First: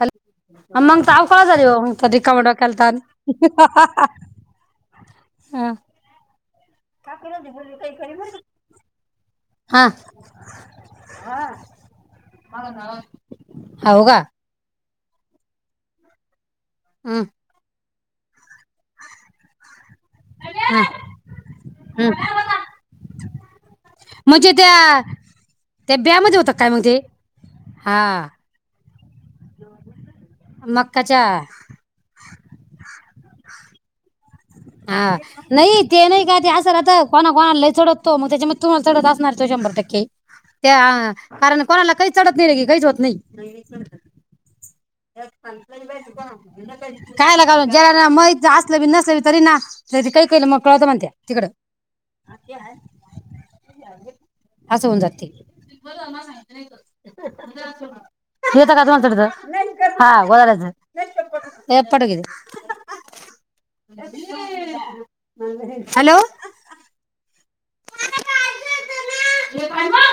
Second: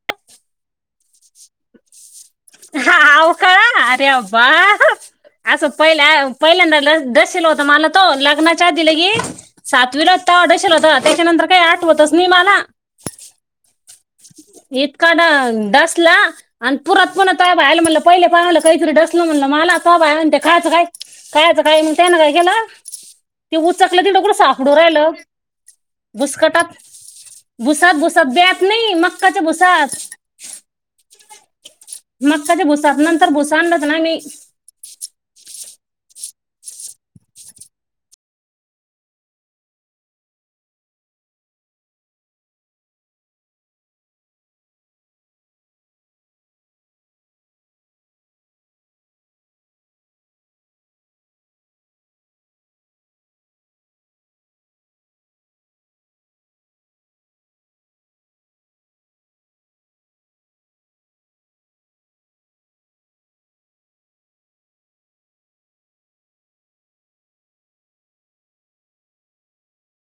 Hello [unintelligible] मग रिकामा डोक्याला हा ताण अव का अरे अबा असं पहिल्या पहिल्यांदा ल दसेल होत मला तो लग्नाच्या आधी ल की हा सातवीला दसेल होता त्याच्यानंतर काही आठवतस नाही मला. होऊ का? इथकाड डास ला आण पुरात हम्म [unintelligible] आयला म्हंटलं पहीले [unintelligible] कायतरी डसलं मला [unintelligible] ते खायचं काय? खायाच काइन हम्म त्यानं काय केलं? [unintelligible] चकलं त डोकरं म्हणजे सापडू राहिल त्या त्या ब्यामध्ये होत काय भुसकटात मग ते भुसात हा भुसात ब्यात नाही मग काय? ते भुसात मकाच्या तर भुस आणलच ना मी हा [unintelligible] नाही ते नाही का ते असं राहत कोणा कोणाला लई चढतो. मग त्याच्यामध्ये तुम्हाला चढत असणार. तो शंभर टक्के त्या कारण कोणाला काही चढत नाही? रे की काहीच होत नाही [unintelligible] काय लगा ज माह असलं नसल बी मकाच्या [unintelligible] हॅलो [unintelligible]